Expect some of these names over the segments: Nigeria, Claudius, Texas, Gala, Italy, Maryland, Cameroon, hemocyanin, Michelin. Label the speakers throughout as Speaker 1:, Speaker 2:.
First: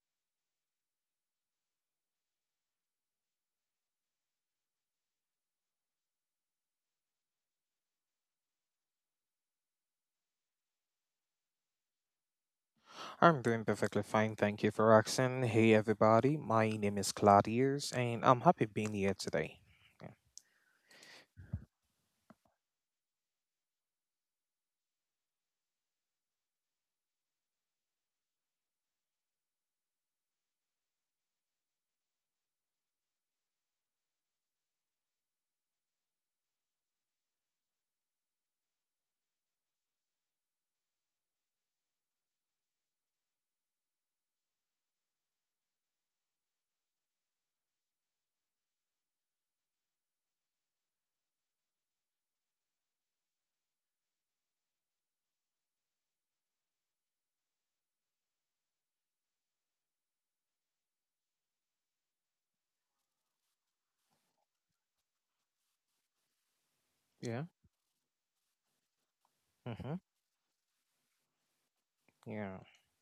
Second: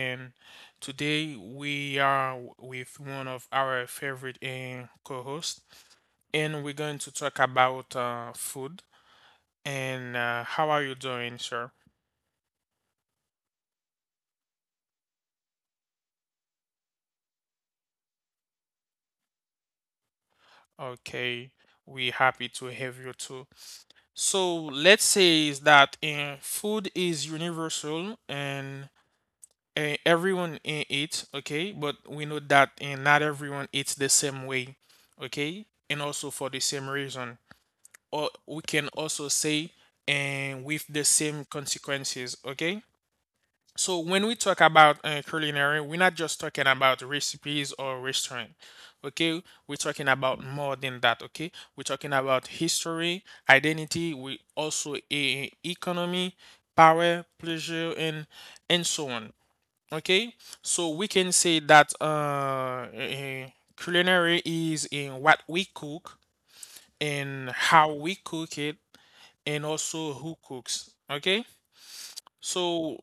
Speaker 1: And today we are with one of our favorite co-hosts, and we're going to talk about food. And how are you doing, sir?
Speaker 2: I'm doing perfectly fine, thank you for asking. Hey everybody, my name is Claudius, and I'm happy being here today. Yeah.
Speaker 1: Okay, we happy to have you too. So let's say is that food is universal, and everyone eats, okay, but we know that not everyone eats the same way, okay, and also for the same reason. Or we can also say and with the same consequences, okay? So when we talk about culinary, we're not just talking about recipes or restaurant, okay? We're talking about more than that, okay? We're talking about history, identity, we also economy, power, pleasure, and so on. Okay, so we can say that culinary is in what we cook
Speaker 2: Yeah.
Speaker 1: and how we cook it, and
Speaker 2: Hmm.
Speaker 1: also who cooks. Okay,
Speaker 2: Yeah.
Speaker 1: so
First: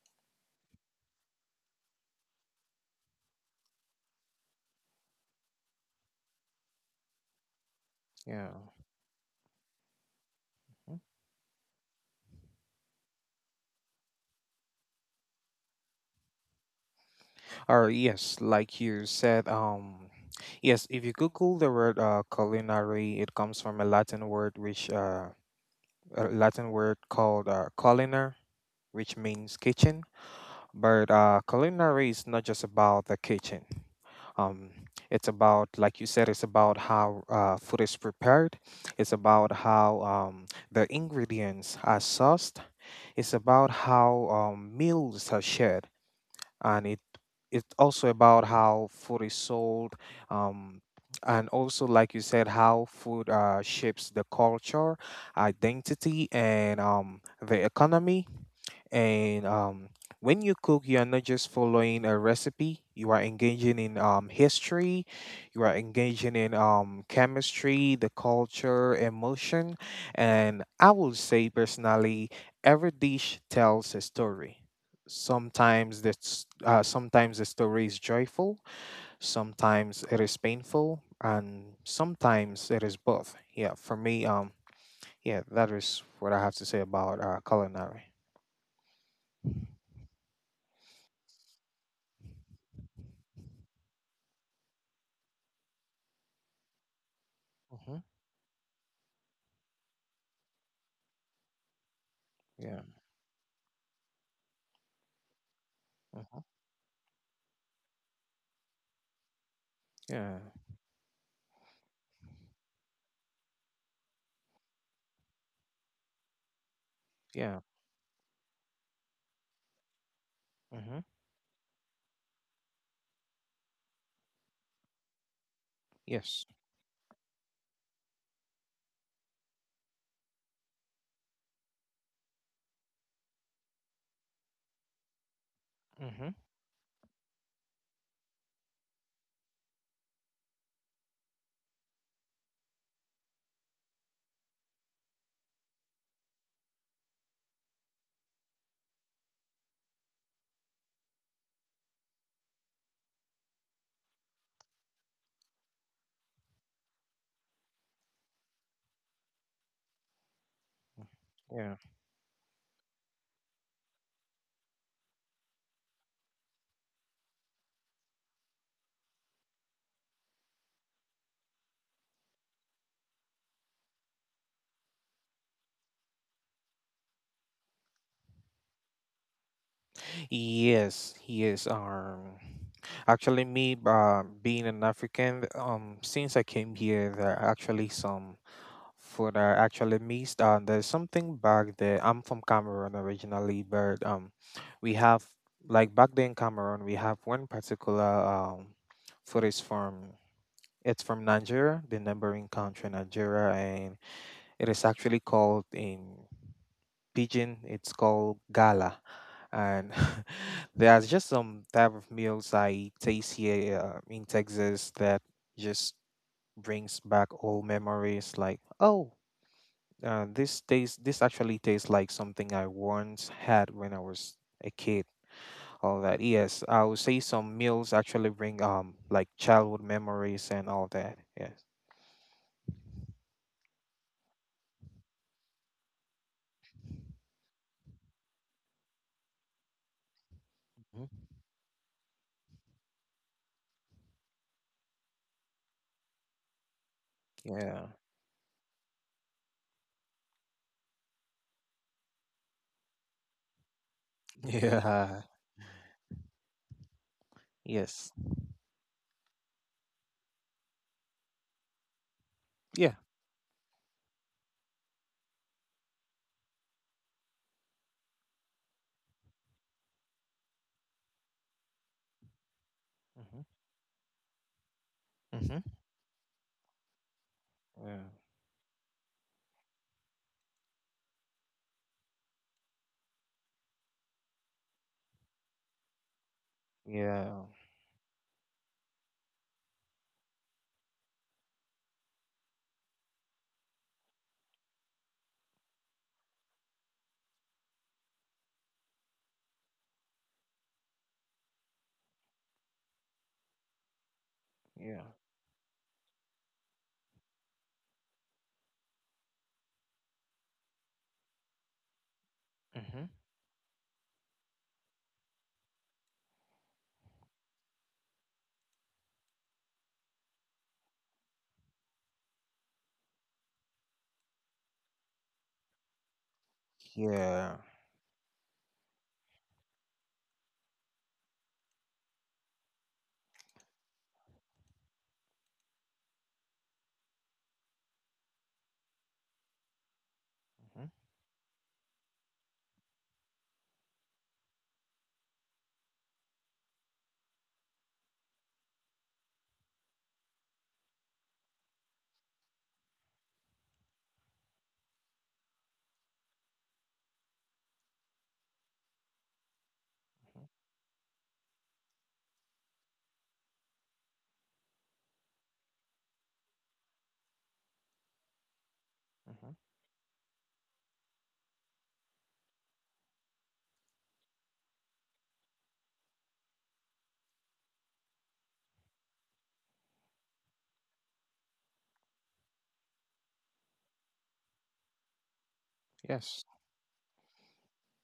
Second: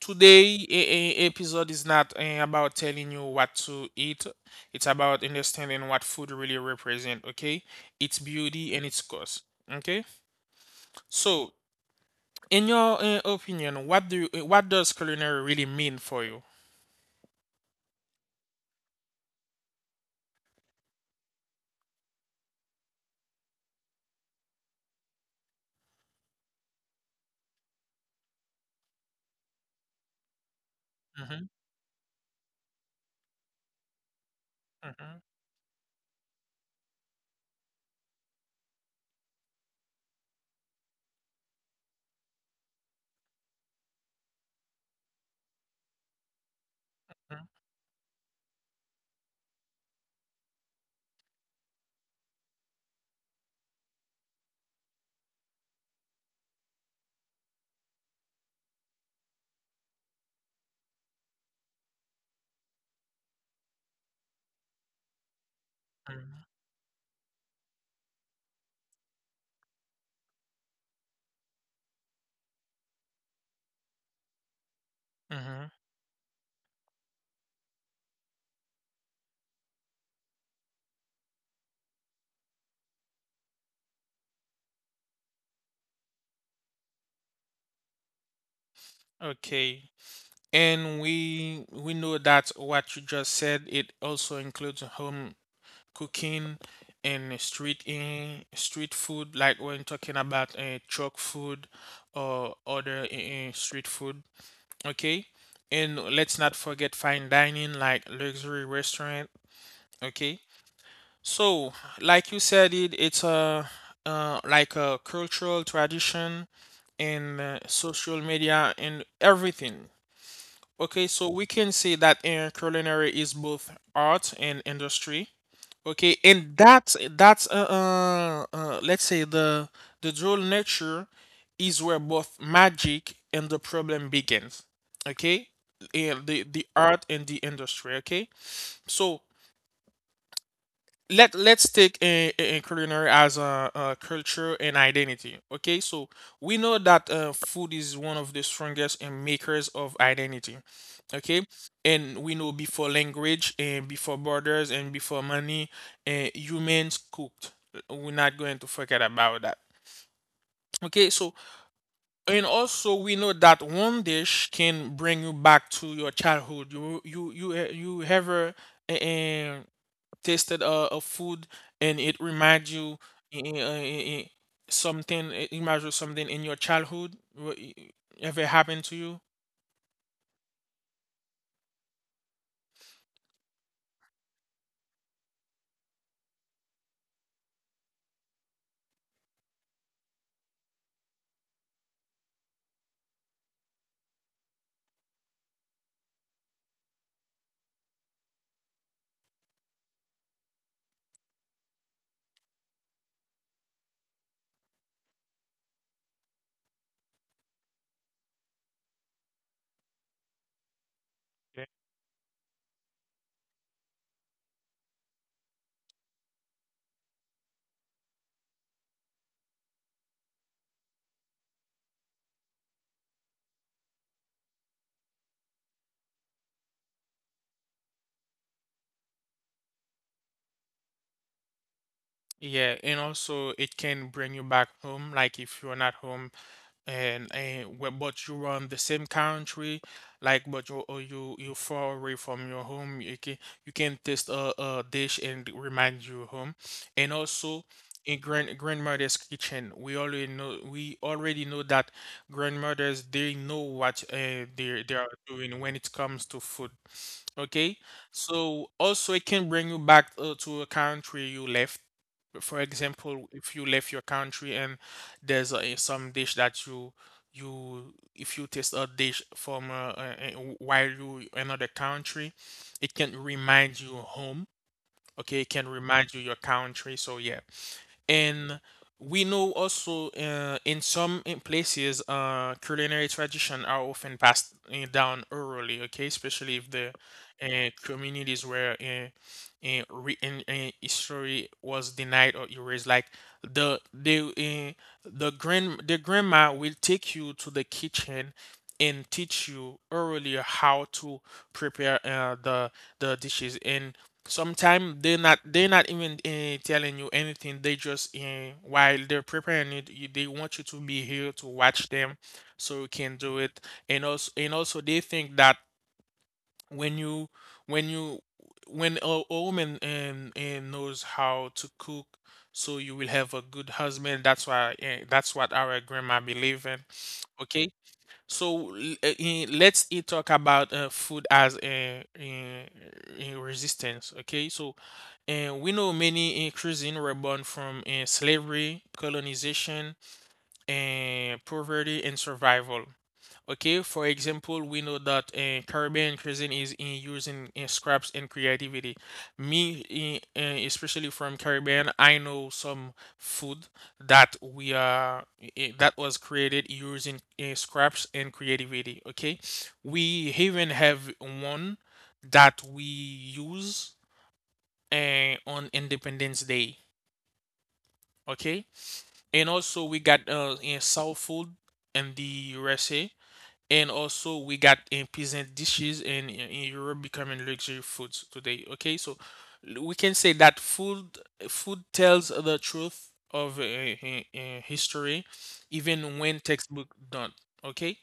Speaker 1: today a episode is not about telling you what to eat. It's about understanding what food really represent. Okay, its
Speaker 2: Yeah.
Speaker 1: beauty and its cost. Okay,
Speaker 2: Mhm.
Speaker 1: so in your opinion, what do you, what does culinary really mean for you?
Speaker 2: Or yes, like you said, yes, if you Google the word culinary, it comes from a Latin word called culinar, which means kitchen. But
Speaker 1: hmm
Speaker 2: culinary is not just about the kitchen. Um,
Speaker 1: hmm
Speaker 2: it's about, like you said, it's about how food is prepared. It's about how the ingredients are sourced. It's about how meals are shared, and it's also about how food is sold, um, and also, like you said, how food shapes the culture, identity, and the economy and when you cook, you are not just following a recipe. You are engaging in history. You are engaging
Speaker 1: hmm
Speaker 2: in chemistry, the culture, emotion, and I will say personally, every dish tells a story.
Speaker 1: hmm
Speaker 2: Sometimes the story is joyful. Sometimes it is painful, and sometimes it is both. Yeah, for me, yeah, that is what I have to say about culinary.
Speaker 1: Okay. And we know that what you just said, it also includes home cooking and
Speaker 2: Hmm.
Speaker 1: street food, like when talking about truck food or other street food. Okay. And let's
Speaker 2: Mhm.
Speaker 1: not forget fine dining, like luxury restaurant.
Speaker 2: Yeah,
Speaker 1: Okay. So, like you said, it's a like a cultural tradition and
Speaker 2: yeah.
Speaker 1: social media and everything.
Speaker 2: Hmm.
Speaker 1: Okay, so we can say that in culinary is both art and industry. Okay,
Speaker 2: Yes.
Speaker 1: and that's let's say the dual nature is where both magic and the problem begins. Okay, and
Speaker 2: Hmm.
Speaker 1: the art and the industry. Okay, so let's take a culinary as a culture and identity, okay, so we know that food is one of the strongest and makers of identity, okay, and we know before language and before borders and before money, humans cooked. We're not going to forget about that, okay, so
Speaker 2: Yeah.
Speaker 1: and also we know that one dish can bring you back to your childhood. You you ever eh, eh, tasted a food and it remind you i- i- i- i- something, it reminds you something in your childhood, ever happened to you?
Speaker 2: Yes, yes. Actually, me being an African, since I came here, there are actually some food I actually missed. There's something back there. I'm from Cameroon originally, but we have like back there in Cameroon, we have one particular food is from it's from Nigeria, the neighboring country, Nigeria. It is actually called in Pigeon, it's called Gala. And there's just some
Speaker 1: Yeah,
Speaker 2: type of meals I taste here in Texas that just brings back old memories like, oh, this tastes, this actually tastes like something I once had when I was a kid. All that. Yes, I would say some meals actually bring like childhood memories and all that. Yes.
Speaker 1: yeah, and also it can bring you back home, like if you're not home and but you are in the same country, like but you or
Speaker 2: Mhm.
Speaker 1: you you far away from your home, you can taste a dish and remind you home. And also
Speaker 2: Yeah.
Speaker 1: in grandmother's kitchen, we already know that grandmothers, they know what they are
Speaker 2: Yeah.
Speaker 1: doing when it comes to food. Okay,
Speaker 2: Yes.
Speaker 1: so also it can bring you back to a country you left. For
Speaker 2: Yeah.
Speaker 1: example, if you left your country and there's some dish that you if you taste a dish from while you another country, it can
Speaker 2: Mm-hmm.
Speaker 1: remind you home. Okay, it
Speaker 2: Mm-hmm.
Speaker 1: can remind you your country. So yeah,
Speaker 2: Yeah.
Speaker 1: and we know also in places culinary tradition are often passed down orally, okay, especially if the
Speaker 2: Yeah.
Speaker 1: communities where history was denied or erased. Like the the the grand the grandma will take you to the kitchen and teach you orally how to prepare the dishes. And sometimes
Speaker 2: Yeah.
Speaker 1: they're not even telling you anything. They just while they're preparing it, you, they want you to be here to watch them, so you
Speaker 2: Mm-hmm.
Speaker 1: can do it. And also they think that when you when you when a woman knows how to cook, so you will have a good husband. That's why that's what our grandma believe in.
Speaker 2: Yeah.
Speaker 1: Okay. So let's talk about food as a resistance. Okay, so and we know many cuisine were born from slavery, colonization,
Speaker 2: Mm-hmm.
Speaker 1: and poverty and survival. Okay, for example, we know that Caribbean cuisine is in using in scraps and creativity. Me, especially from Caribbean, I know some food that we are eh, eh, that was created using scraps and creativity. Okay, we even have one that we use on Independence Day. Okay, and
Speaker 2: Mm-hmm.
Speaker 1: also we got soul food in the USA, and also we got in peasant dishes in Europe becoming luxury foods today. Okay, so we can say that food tells the truth of history, even when
Speaker 2: Yes.
Speaker 1: textbook don't. Okay,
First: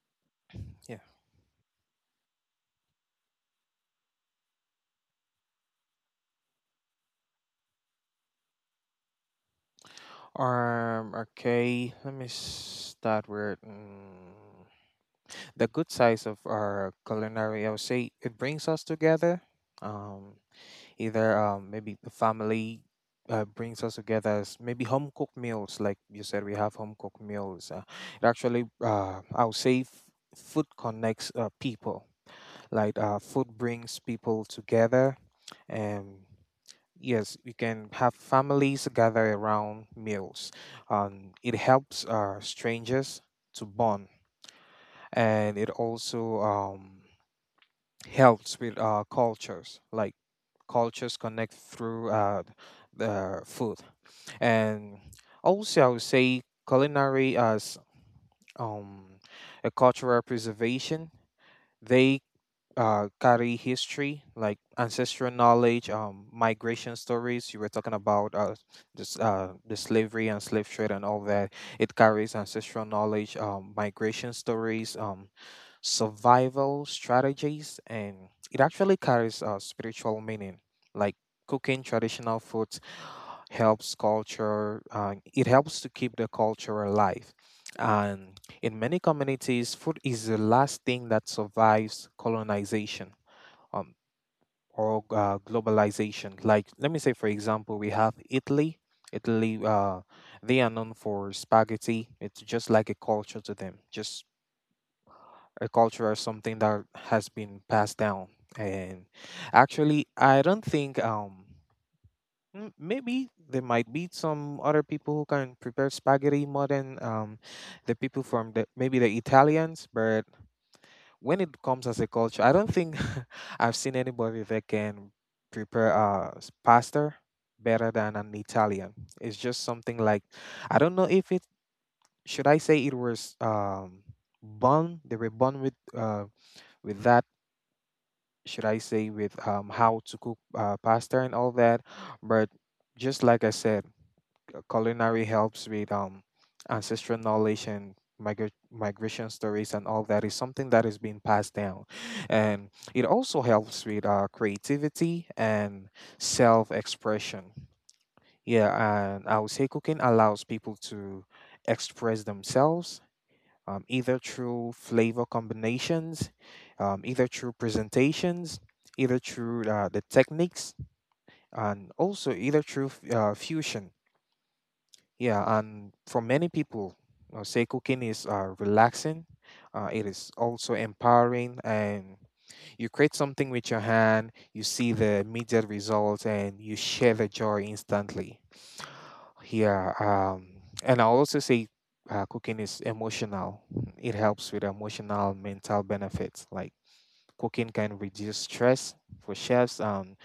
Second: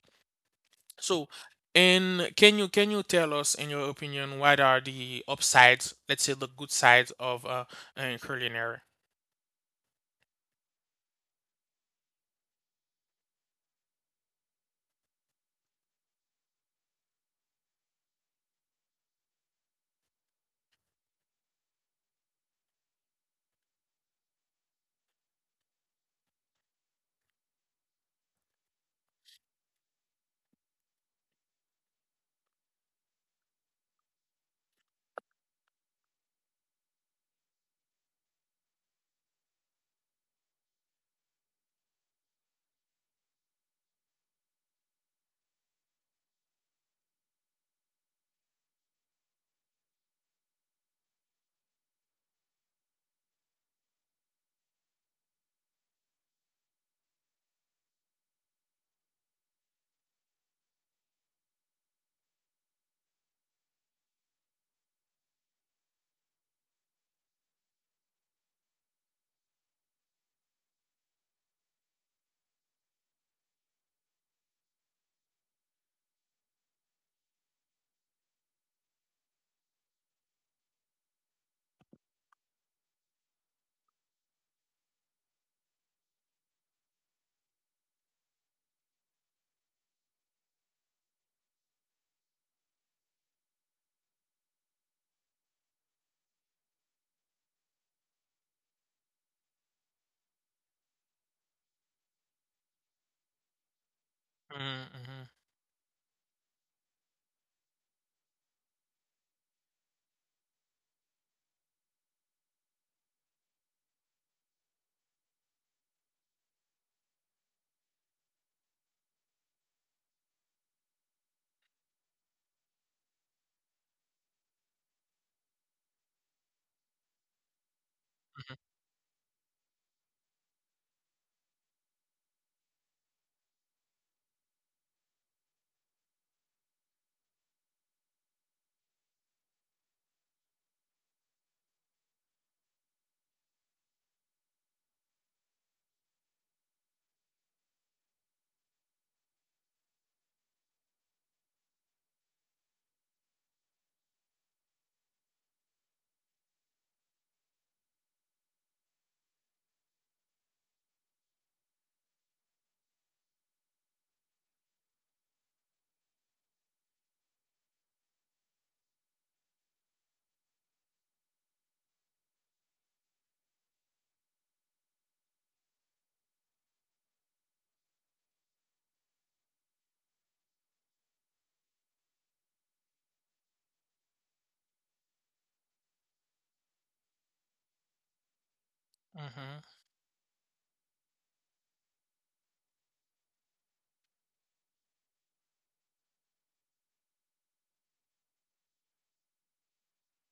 Speaker 2: Yeah.
Speaker 1: so and can you tell us in your opinion what are the upsides? Let's say the good sides of culinary.
Speaker 2: Okay. Let me start with the good sides of our culinary. I would say it brings us together. Um. Either maybe the family. Brings us together as maybe home cooked meals, like you said, we have home cooked meals. I would say, food connects people. Like food brings people together, and yes, you can have families gather around meals. It helps strangers to bond, and it also helps with cultures. Like cultures connect through the food, and also I would say culinary as um, a cultural preservation. They carry history like ancestral knowledge, migration stories. You were talking about the slavery and slave trade and all that. It carries ancestral knowledge, migration stories, survival strategies, and it actually carries spiritual meaning. Like cooking traditional foods helps culture. It helps to keep the culture alive, and in many communities, food is the last thing that survives colonization um, or globalization. Like, let me say, for example, we have Italy. Italy, uh, they are known for spaghetti. It's just like a culture to them, just
Speaker 1: Mm-hmm,
Speaker 2: a culture or something that has been passed down. And actually, I don't think m- maybe there might be some other people who can prepare spaghetti more than the people from the maybe the Italians, but when it comes as a culture, I don't think I've seen anybody that can prepare a pasta better than an Italian. It's just something like I don't know if it should I say it was born they were born with that should I say with how to cook pasta and all that, but just like I said. The culinary helps with ancestral knowledge and migration stories and all that is something that is being passed down. And it also helps with creativity and self expression. Yeah, and I would say cooking allows people to express themselves. Either through flavor combinations, either through presentations, either through the techniques, and also either through fusion. Yeah, and for many people, say cooking is relaxing. It is also empowering, and you create something with your hand. You see the immediate results, and you share the joy instantly.
Speaker 1: hmm
Speaker 2: Yeah, and I'll also say cooking is emotional. It helps with emotional, mental benefits. Like cooking can reduce stress for chefs.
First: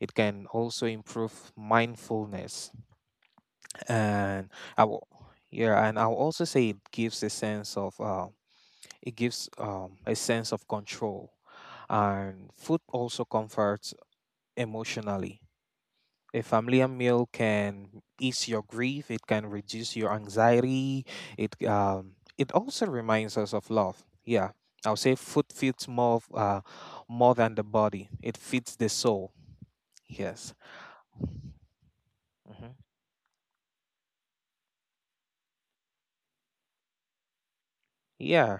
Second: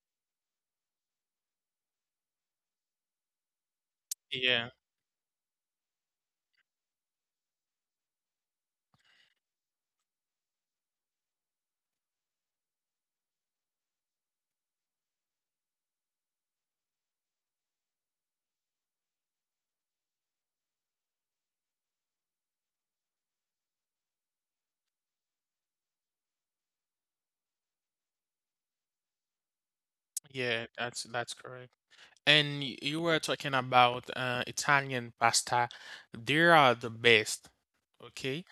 Speaker 2: It can also improve mindfulness and
Speaker 1: Yeah,
Speaker 2: I will, yeah, and I'll also say it gives a sense of it gives a sense of control, and food also comforts emotionally. A familiar meal can ease your grief. It can reduce your anxiety. It it also reminds us of love. Yeah, I'll say food feeds more of, more than the body. It feeds the soul. Yes.
Speaker 1: yeah, that's correct. And
Speaker 2: Hmm.
Speaker 1: you were talking about Italian pasta. They are the best. Okay.
Speaker 2: Yeah.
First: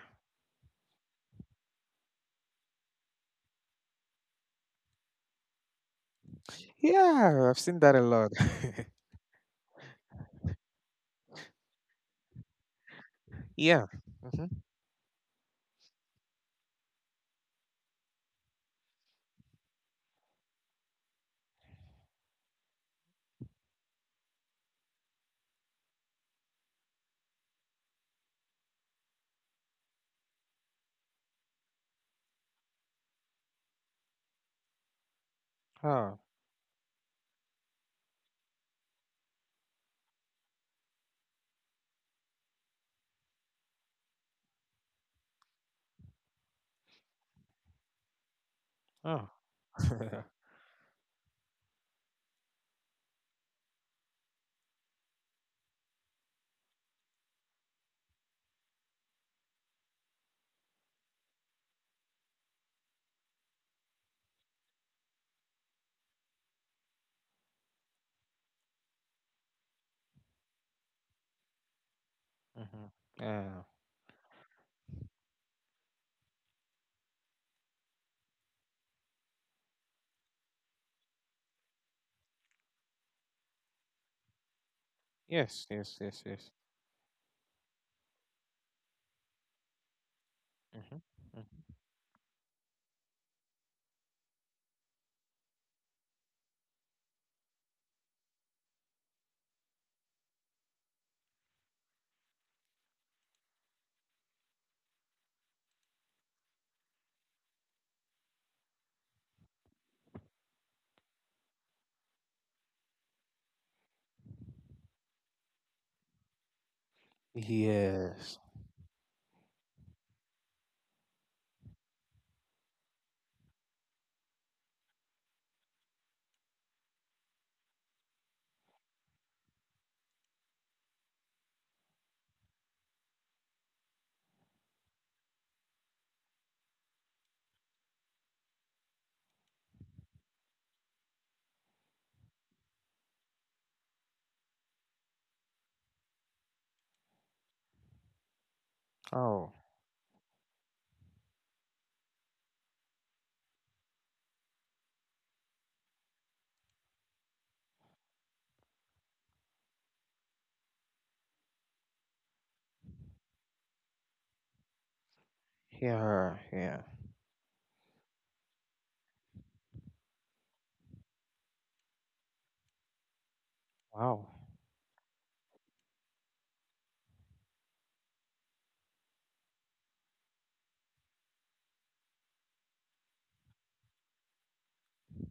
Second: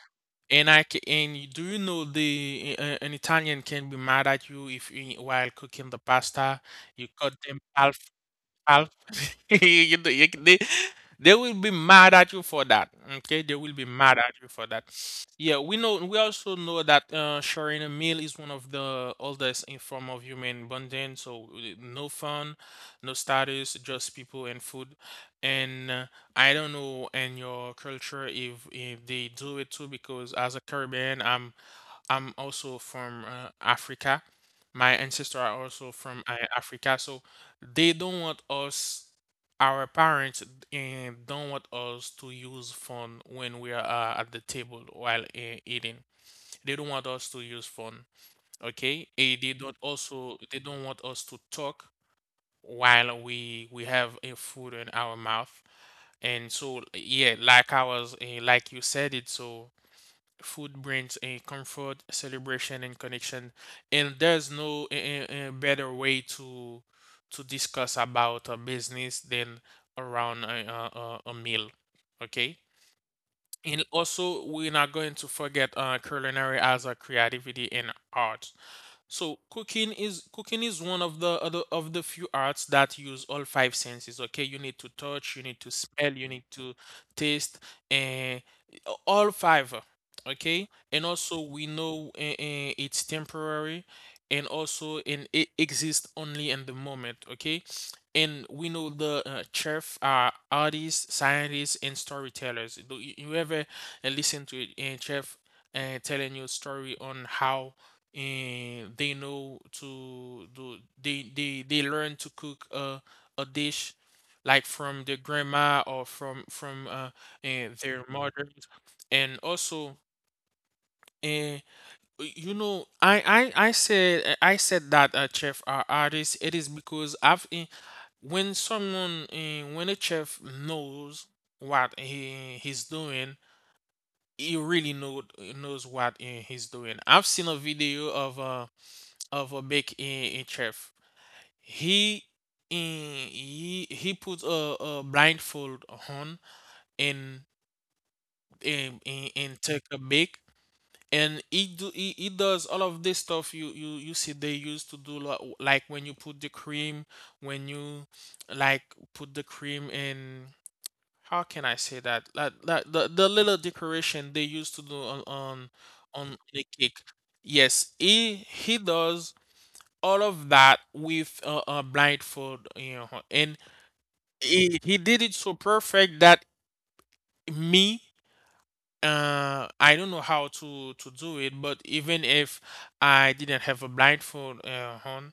Speaker 1: And I ca- and y- do you know the an Italian can be mad at you if you, while cooking the pasta you cut
Speaker 2: Yeah,
Speaker 1: them
Speaker 2: I've seen that
Speaker 1: half,
Speaker 2: a lot.
Speaker 1: you, you, they will be mad at you for that. Okay, they will be
Speaker 2: Yeah.
Speaker 1: mad at
Speaker 2: Mm-hmm.
Speaker 1: you for that. Yeah, we know. We also know that sharing a meal is one of the oldest in form of human bonding. So no fun, no status, just people and food. And I don't know in your culture if they do it too, because as a Caribbean, I'm also from Africa. My ancestors are also
Speaker 2: Oh.
Speaker 1: from Africa, so they don't want us, our parents, and don't want us to use phone when we are at the table while eating. They don't want us to use phone, okay?
Speaker 2: Oh. Mm-hmm.
Speaker 1: They don't want us to talk while we have a food in our mouth. And so yeah, like like you said it, so. Food brings a comfort, celebration, and connection, and there's no better way to discuss about a business than around a meal. Okay,
Speaker 2: Uh,
Speaker 1: and also we're not going to forget culinary as a creativity and art. So cooking is one of the other of the few arts that use all five senses. Okay, you need to touch, you need
Speaker 2: yes.
Speaker 1: to
Speaker 2: Yes.
Speaker 1: smell,
Speaker 2: Yes.
Speaker 1: you need
Speaker 2: Yes.
Speaker 1: to taste, and all five. Okay, and also
Speaker 2: Mm-hmm.
Speaker 1: we know it's temporary, and also in it exists only in the moment. Okay, and we know the chef are artists, scientists, and storytellers. Do you you ever listen to a chef telling you a story on how and they know to do, they learn to cook a dish like from their grandma or from and their
Speaker 2: Yes.
Speaker 1: mother. And also and you know I said that chef are artists, it is because when when a chef knows what he's doing, he really knows what he's doing. I've seen a video of a big in chef. He in, he he put a blindfold on and
Speaker 2: Oh.
Speaker 1: and take a bake, and he does all of this stuff you see they used to do, like when you put the cream, when you like put the cream in, how can I say that, like the little decoration they used to do on on
Speaker 2: Yeah.
Speaker 1: the
Speaker 2: Yeah.
Speaker 1: cake. Yes, he does all of that with a blindfold, you know, and
Speaker 2: Wow.
Speaker 1: he did it so perfect that me, I don't know how to do it, but even if I didn't have a blindfold on,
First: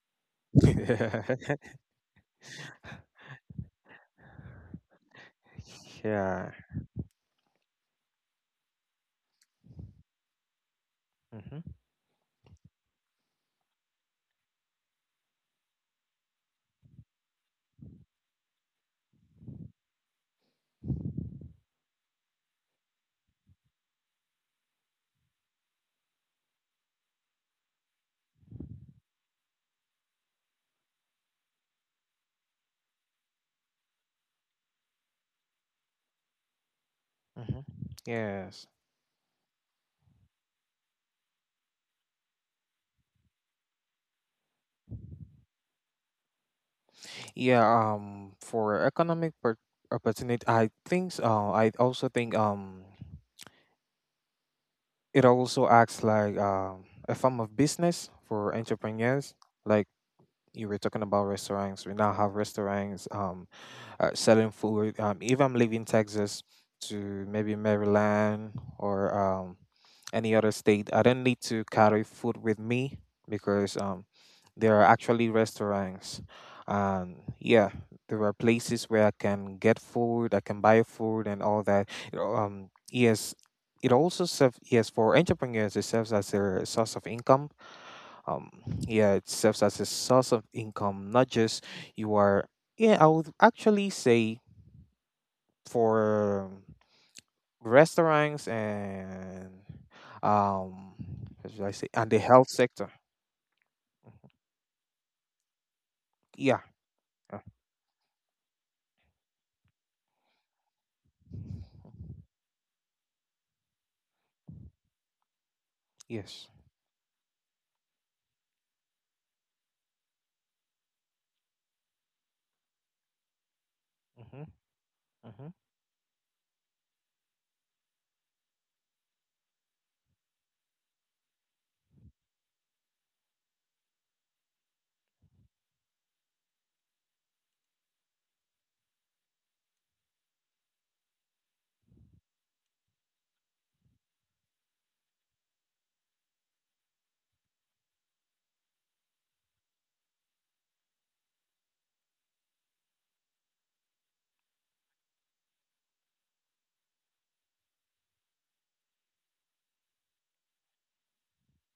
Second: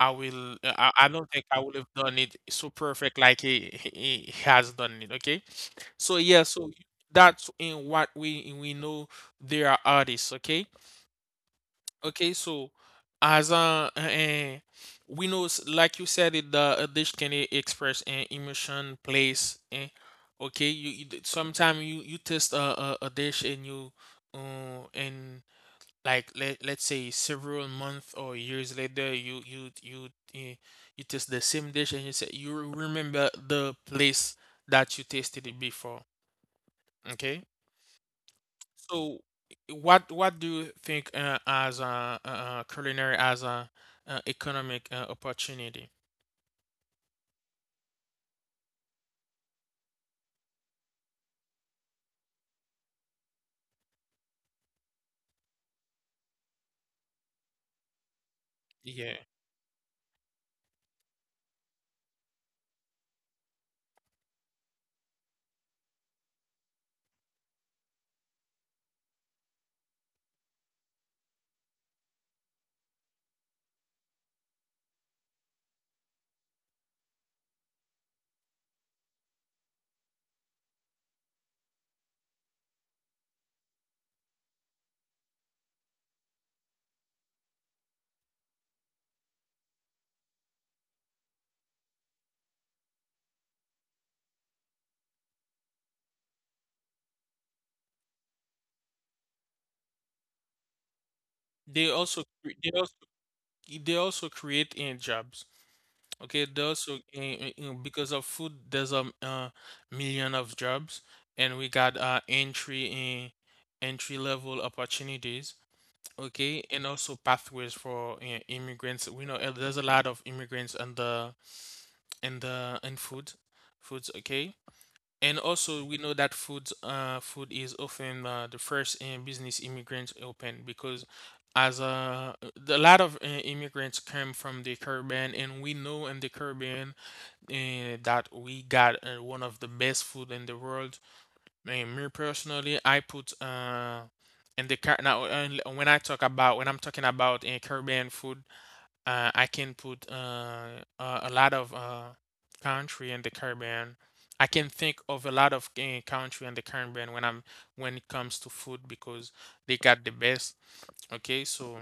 Speaker 1: I will. I don't think
Speaker 2: Yeah.
Speaker 1: I would have done it so perfect like he has done it. Okay, so yeah,
Speaker 2: Yeah.
Speaker 1: so that's in what we know they are artists. Okay.
Speaker 2: Mm-hmm.
Speaker 1: Okay, so as a we know, like you said, it the a dish can express an emotion, place. Okay, you sometimes you you test a dish and you and like let let's say several months or years later, eh, you taste the same dish and you say you remember the place that you tasted it before. Okay.
Speaker 2: Mm-hmm. Yes.
Speaker 1: So, what do you think culinary as a economic opportunity?
Speaker 2: Yeah. For opportunity, I also think. It also acts like a form of business for
Speaker 1: Yeah,
Speaker 2: entrepreneurs. Like you were talking about restaurants. We now have restaurants. Selling food. If I'm leaving Texas to maybe Maryland or any other state, I don't need to carry food with me because there are actually restaurants. And yeah, there are places where I can get food, I can buy food and all that. You know, um, yes, it also serves, yes, for entrepreneurs, it serves as a source of income um yeah it serves as a source of income not just. You are yeah I would actually say for restaurants and um what should I
Speaker 1: they
Speaker 2: say and the
Speaker 1: also
Speaker 2: health sector.
Speaker 1: they also create in jobs. Okay, they
Speaker 2: Yeah,
Speaker 1: also because of food, there's a million of jobs,
Speaker 2: uh,
Speaker 1: and we got entry level opportunities.
Speaker 2: yes.
Speaker 1: Okay, and also pathways for immigrants. We know there's a lot of immigrants in the in food, foods.
Speaker 2: Mm-hmm.
Speaker 1: Okay. And
Speaker 2: Mm-hmm.
Speaker 1: also, we know that food, food is often the first business immigrants open because, as a lot of immigrants come from the Caribbean, and we know in the Caribbean that we got one of the best food in the world. And me personally, I put in the car now when I'm talking about Caribbean food. I can put a lot of country in the Caribbean. I can think of a lot of country in the Caribbean when it comes to food because they got the best. Okay, so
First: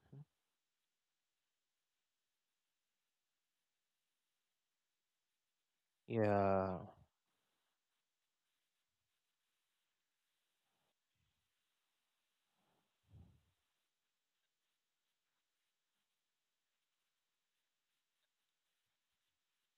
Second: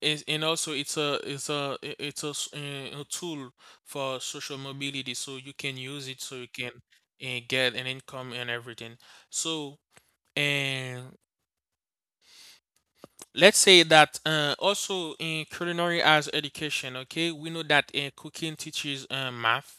Speaker 1: is and also it's a I- it's a, s- a tool for social mobility, so you can use it so you can
Speaker 2: Yeah.
Speaker 1: get an income and everything. So, let's say that also in culinary as education. Okay, we know that cooking teaches math,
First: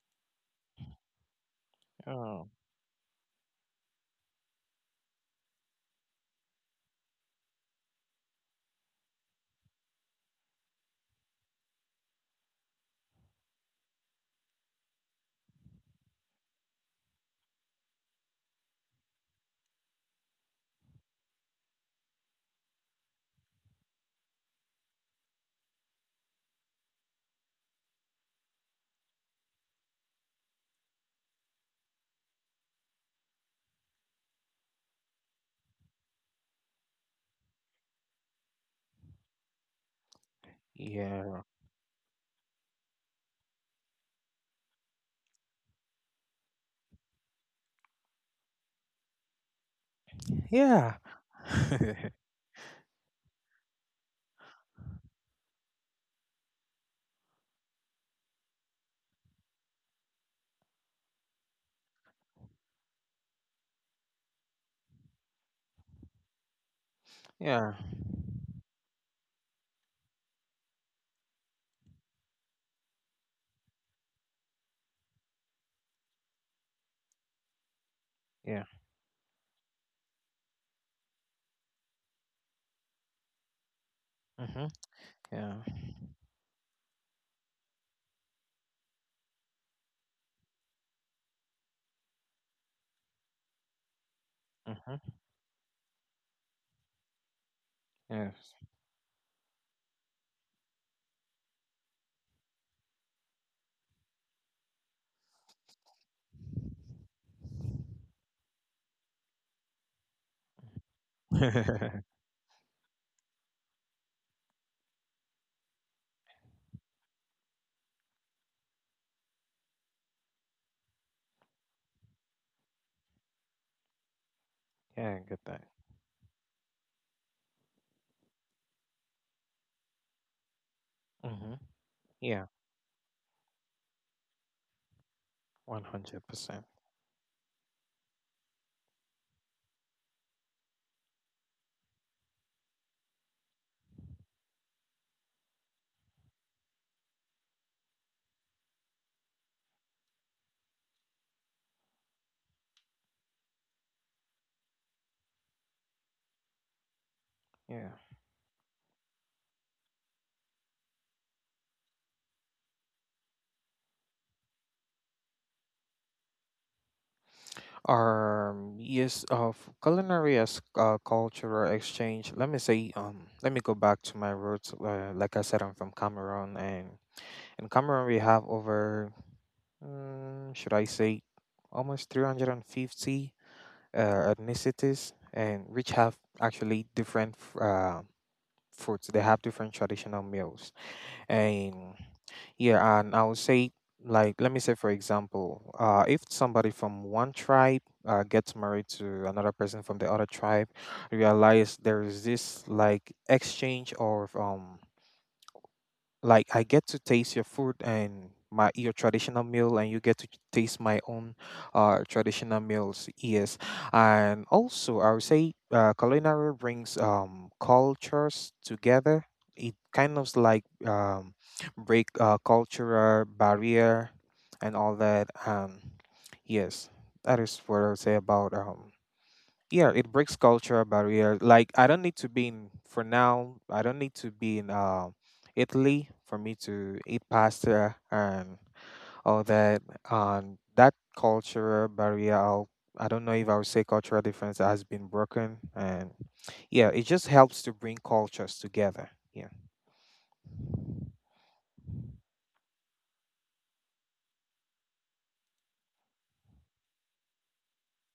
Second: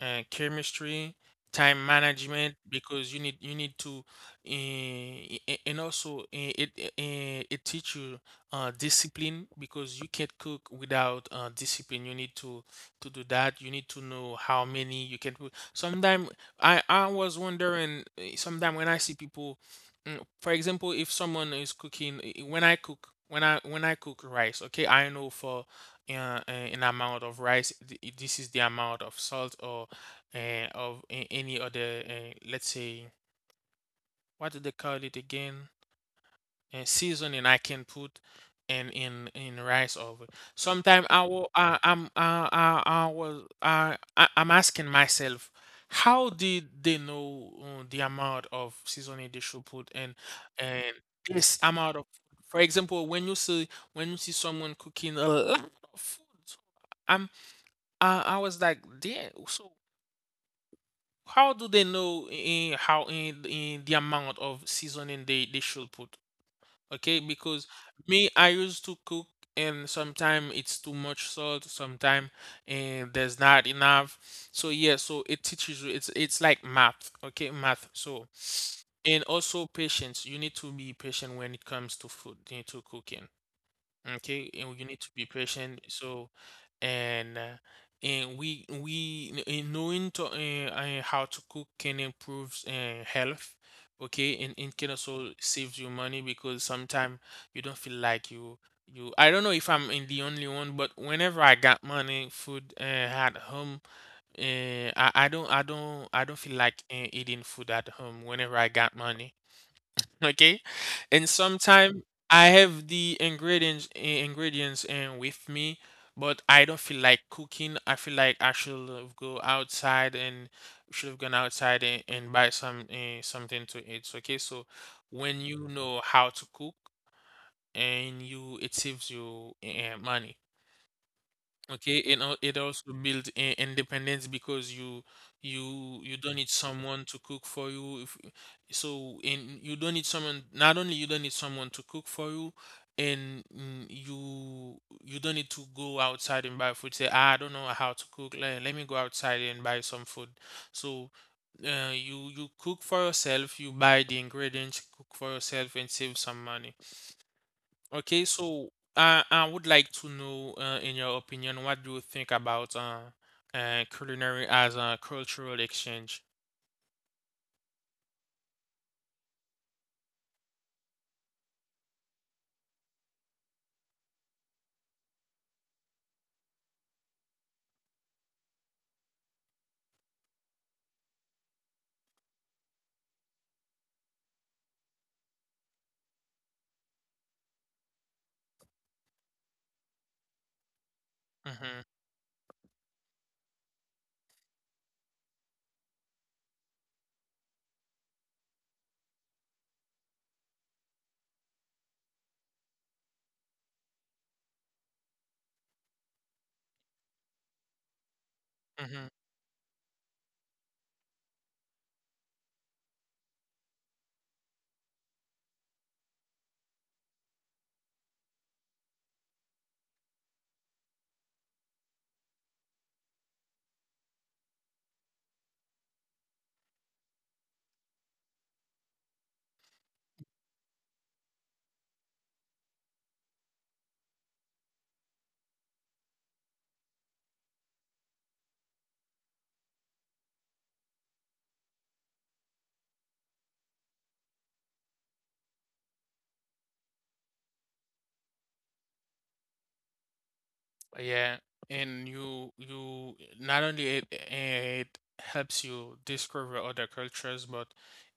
Speaker 1: chemistry, time
Speaker 2: Oh.
Speaker 1: management because you need to and also it teach you discipline because you can't cook without discipline. You need to do that. You need to know how many you can put. Sometimes I was wondering sometimes when I see people. For example, if someone is cooking, when I cook, when I cook rice, okay, I know for an amount of rice, this is the amount of salt or of any other, let's say, what do they call it again? And seasoning I can put in rice over. Sometimes I
Speaker 2: Yeah.
Speaker 1: will I, I'm I was I I'm asking myself, how did they know the amount of seasoning they should put in and
Speaker 2: Yeah.
Speaker 1: this amount of for example when you see someone cooking a lot of food. So I'm, I was like, yeah, so how do they know in the amount of seasoning they should put. Okay, because
Speaker 2: Yeah.
Speaker 1: me, I used to cook and sometimes it's too much salt, sometimes, and there's not enough. So yeah, so it teaches you it's like math, okay, math. So,
Speaker 2: Yeah.
Speaker 1: and also patience. You need to be patient. When it comes to food, you need to cooking. Okay,
Speaker 2: Mm-hmm.
Speaker 1: and you need to be
Speaker 2: Yeah.
Speaker 1: patient. So, and we in knowing to how to cook can improve health. Okay, and it can
Speaker 2: Mm-hmm.
Speaker 1: also save you money because sometimes you don't feel like
Speaker 2: Yes.
Speaker 1: you you. I don't know if I'm in the only one, but whenever I got money, food at home, I don't I don't I don't feel like eating food at home whenever I got money, okay, and sometimes I have the ingredients and with me, but I don't feel like cooking. I feel like I should have gone outside and buy some something to eat, okay? So
Speaker 2: Yeah, I
Speaker 1: when
Speaker 2: get that.
Speaker 1: you know how to cook and you, it saves you money.
Speaker 2: Mm-hmm.
Speaker 1: Okay, and
Speaker 2: Yeah.
Speaker 1: it also build independence because you you don't need
Speaker 2: 100%.
Speaker 1: someone to cook for you. If, so and you don't need someone. Not only you don't need someone to cook for you, and you you don't need to go outside and buy food. Say, "Ah, I don't know how to cook. Let, let me go outside and buy some food." So you you cook for yourself. You buy the ingredients, cook for yourself, and save some money.
Speaker 2: Yeah.
Speaker 1: Okay, so I would like to know, in your opinion, what do you think about culinary as a cultural exchange?
Speaker 2: Yes, of culinary as cultural exchange. Let me say, let me go back to my roots. Like I said, I'm from Cameroon, and in Cameroon we have over, should I say, almost 350 uh, ethnicities, and which have actually different foods. They have different traditional meals.
Speaker 1: Mm-hmm.
Speaker 2: And yeah, and I would say, like, let me say, for example, if somebody from one tribe gets married to another person from the other tribe, realize there is this like exchange of like I get to taste your food and my your
Speaker 1: Mm-hmm.
Speaker 2: traditional meal and you get to taste my own traditional meals. Yes, and also I would say culinary brings cultures together. It kind of like break cultural barrier and all that, yes, that is what I would say about yeah it breaks cultural barrier like I don't need to be in for now I don't need to be in Italy for me to eat pasta and all that. And that cultural barrier I don't know if I would say cultural difference has been broken, and yeah it just helps to bring cultures together. Yeah.
Speaker 1: Yeah, and you not only it it helps you discover other cultures, but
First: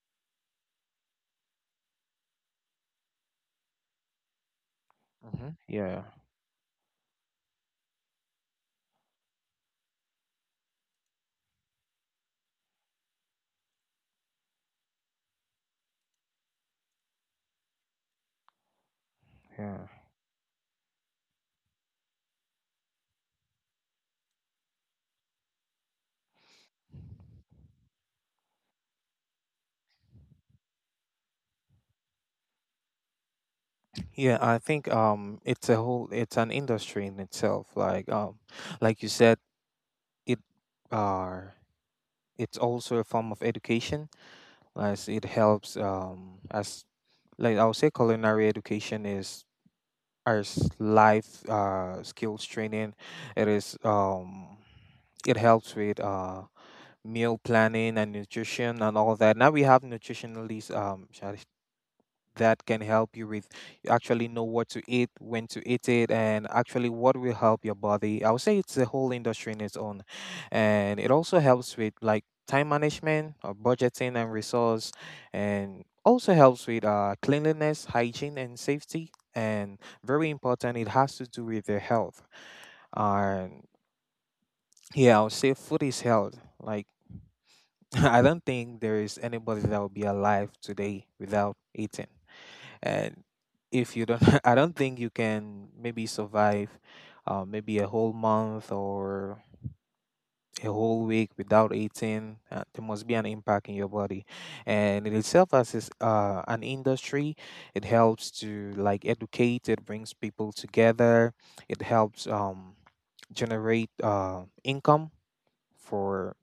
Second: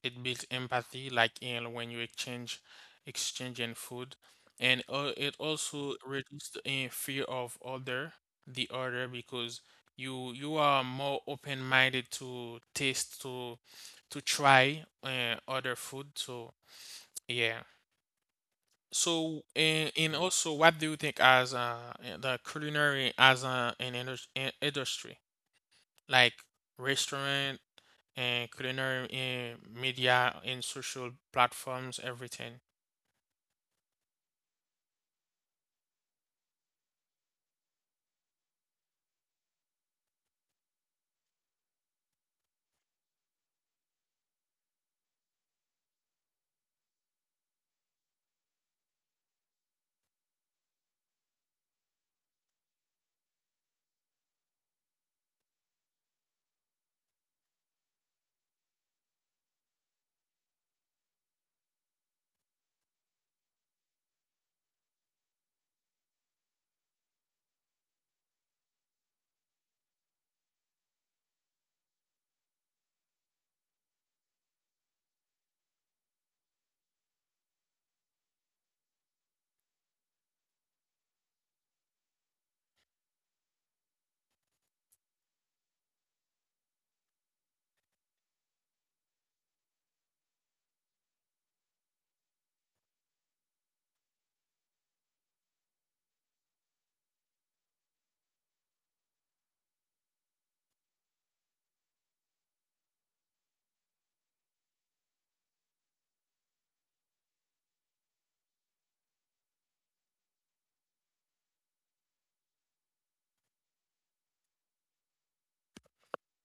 Speaker 1: it builds empathy, like in when you exchange exchanging food, and it
Speaker 2: Hmm.
Speaker 1: also
Speaker 2: Yeah.
Speaker 1: reduces the fear of other the other because you are more open-minded to taste to try other food. So yeah. So,
Speaker 2: Yeah.
Speaker 1: and also, what do you think as in the culinary as a, an industry, like restaurant and culinary and media and social platforms, everything?
Speaker 2: Yeah, I think it's a whole it's an industry in itself like you said it uh it's also a form of education as it helps as like I would say culinary education is as life skills training. It is it helps with meal planning and nutrition and all that. Now we have nutritionalists, that can help you with you actually know what to eat, when to eat it, and actually what will help your body. I would say it's a whole industry in its own. And it also helps with like time management or budgeting and resource, and also helps with cleanliness, hygiene and safety. And very important, it has to do with your health. And yeah, I would say food is health. Like I don't think there is anybody that will be alive today without eating, and if you don't, I don't think you can maybe survive maybe a whole month or a whole week without eating. Uh, there must be an impact in your body, and in itself as is, an industry it helps to like educate, it brings people together, it helps generate income for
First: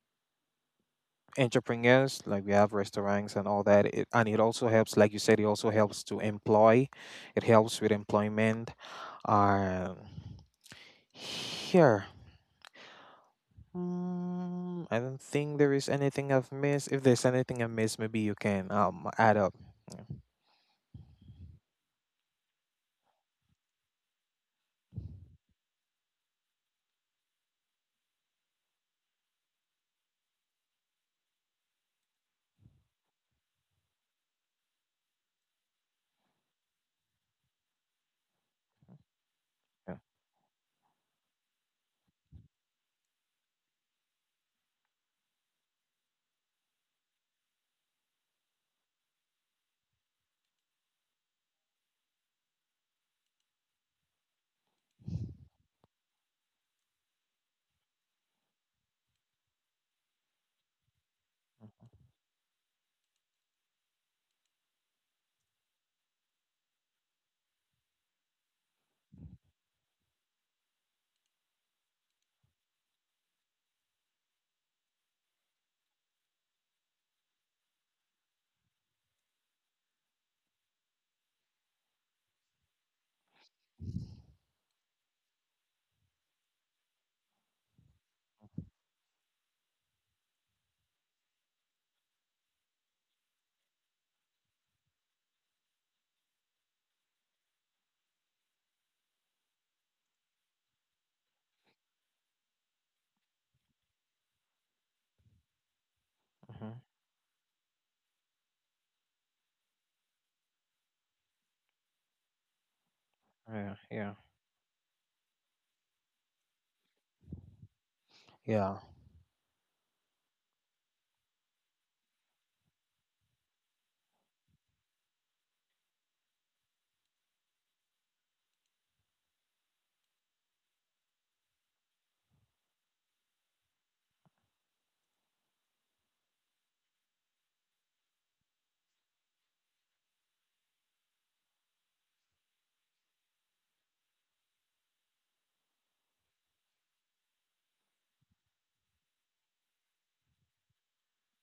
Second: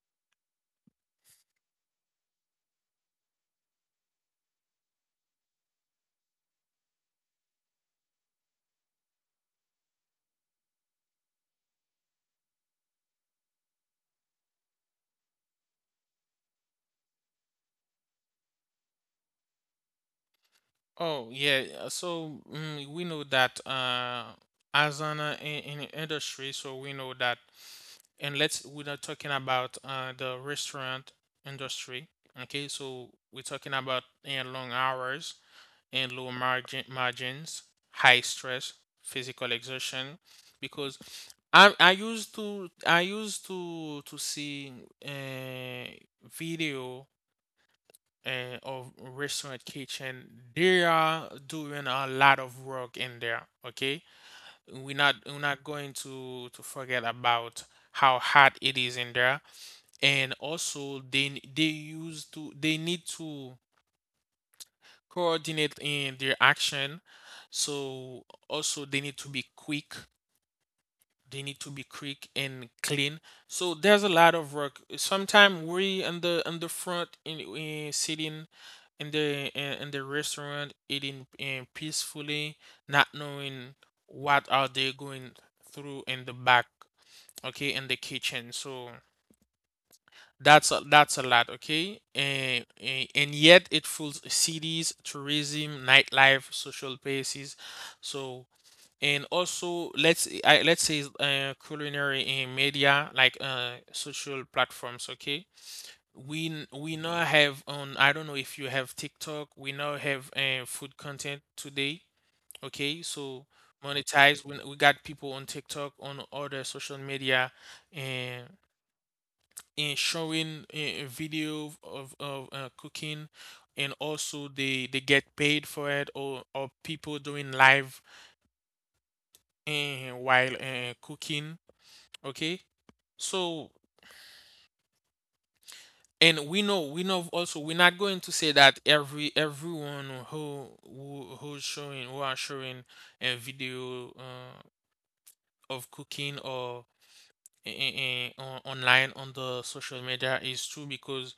Speaker 2: entrepreneurs like we have restaurants and all that, it, and it also helps like you said it also helps to employ, it helps with employment. um here, I don't think there is anything I've missed. If there's anything I missed maybe you can add up.
Speaker 1: Oh, yeah. So, we know that as an in the industry, so we know that, and let's, we're not talking about the restaurant industry, okay? So, we're talking about long hours, and low margin margins, high stress, physical
Speaker 2: Yeah. Yeah.
Speaker 1: exertion. Because I used to see uh, video of restaurant kitchen. They are doing a lot of work in there. Okay, we're not going to forget about how hard it is in there, and also they use to they need to coordinate in their action. So also they need to be quick. They need to be quick and clean. So there's a lot of work. Sometimes we in the front in sitting in the restaurant eating peacefully, not knowing what are they going through in the back, okay, in the kitchen. So that's a lot, okay? And yet it fuels cities, tourism, nightlife, social places. So and also let's say culinary and media like social platforms, okay?
Speaker 2: Hmm.
Speaker 1: We now have on I don't know if you have TikTok. We now have food content today, okay? So
Speaker 2: Yeah. Yeah.
Speaker 1: monetize. We got people on TikTok on other social media, and
Speaker 2: Yeah.
Speaker 1: in showing a video of cooking, and also they get paid for it, or people doing live while cooking, okay? So and we know also we're not going to say that everyone who's showing who are showing a video of cooking or in, online on the social media is true because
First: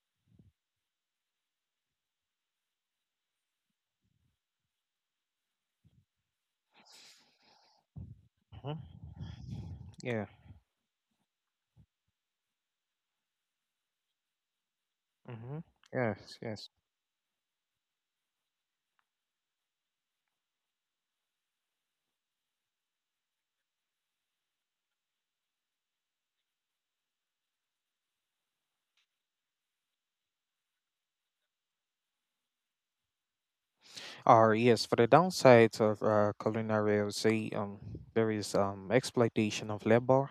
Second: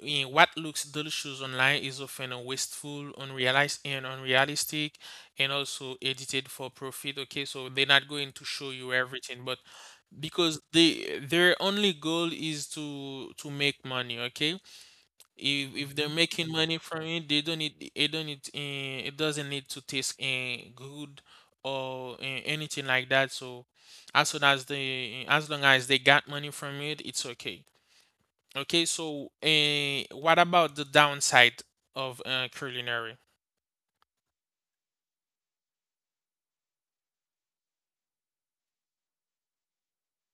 Speaker 1: in what looks delicious online is often wasteful, unrealized, and unrealistic, and also edited for profit. Okay, so they're not going to show
Speaker 2: Mhm.
Speaker 1: you everything, but
Speaker 2: Yeah.
Speaker 1: because they their only goal is to make money. Okay,
Speaker 2: Hmm.
Speaker 1: if they're
Speaker 2: Yes,
Speaker 1: making
Speaker 2: yes.
Speaker 1: money from it, they don't need it don't need eh, it doesn't need to taste good or anything like that. So as soon as they as long as they got money from it, it's okay. Okay, so what about the downside of culinary?
Speaker 2: For the downsides of culinary, I would say there is exploitation of labor.